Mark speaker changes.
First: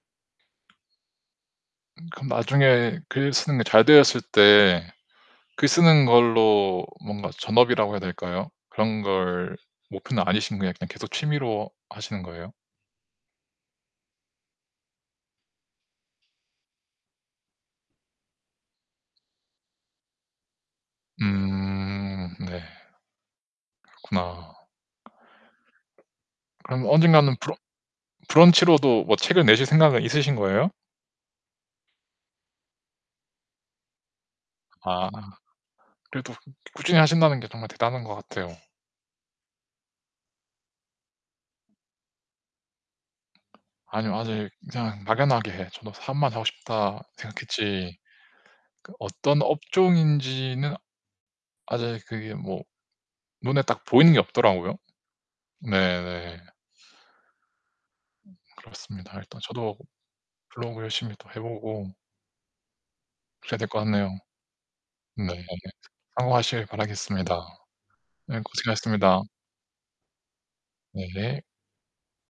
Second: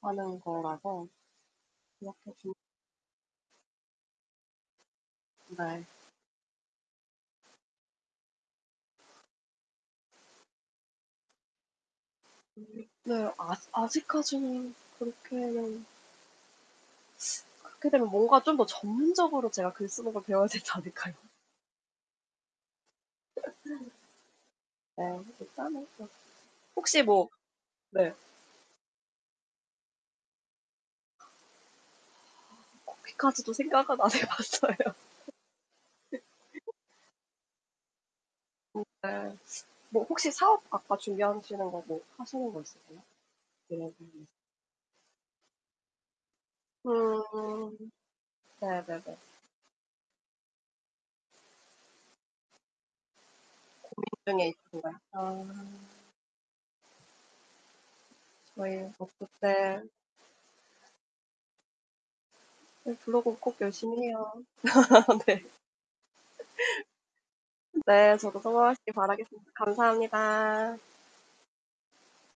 Speaker 1: 하는 거라서
Speaker 2: 음 그럼
Speaker 1: 그렇게 좀.
Speaker 2: 나중에 글 쓰는 게 잘 되었을 때 글
Speaker 1: 네.
Speaker 2: 쓰는 걸로 뭔가 전업이라고 해야 될까요? 그런 걸 목표는 아니시고 그냥 계속 취미로 하시는 거예요?
Speaker 1: 네. 아직 아직까지는 그렇게 그렇게 되면 뭔가 좀 더 전문적으로 제가 글 쓰는 걸 배워야 되지 않을까요?
Speaker 2: 음, 네. 그렇구나.
Speaker 1: 뭐 일단은 뭐
Speaker 2: 그럼
Speaker 1: 혹시 뭐
Speaker 2: 언젠가는 브러
Speaker 1: 네.
Speaker 2: 브런치로도 뭐 책을 내실 생각은 있으신 거예요?
Speaker 1: 거기까지도 생각은 안 해 봤어요.
Speaker 2: 아. 그래도 꾸준히 하신다는 게 정말 대단한 것 같아요.
Speaker 1: 오 네. 뭐 혹시 사업 아까 준비하시는 거 뭐 하시는 거 있으세요? 계획이나.
Speaker 2: 아니요. 아직 그냥 막연하게 예 저도 '사업만 하고 싶다.'
Speaker 1: 음
Speaker 2: 생각했지 그
Speaker 1: 네네네.
Speaker 2: 어떤 업종인지는 아직 그게 뭐 눈에 딱
Speaker 1: 고민
Speaker 2: 보이는 게
Speaker 1: 중에
Speaker 2: 없더라고요.
Speaker 1: 있으신 거예요? 아.
Speaker 2: 네 네.
Speaker 1: 저희 어
Speaker 2: 그렇습니다.
Speaker 1: 그
Speaker 2: 일단 저도
Speaker 1: 네.
Speaker 2: 블로그 열심히 또 해 보고
Speaker 1: 예. 블로그 꼭
Speaker 2: 그래야 될 것
Speaker 1: 열심히
Speaker 2: 같네요.
Speaker 1: 해요. 네.
Speaker 2: 네, 성공하시길 바라겠습니다.
Speaker 1: 네. 저도
Speaker 2: 네,
Speaker 1: 성공하시길
Speaker 2: 고생하셨습니다.
Speaker 1: 바라겠습니다. 감사합니다.
Speaker 2: 네.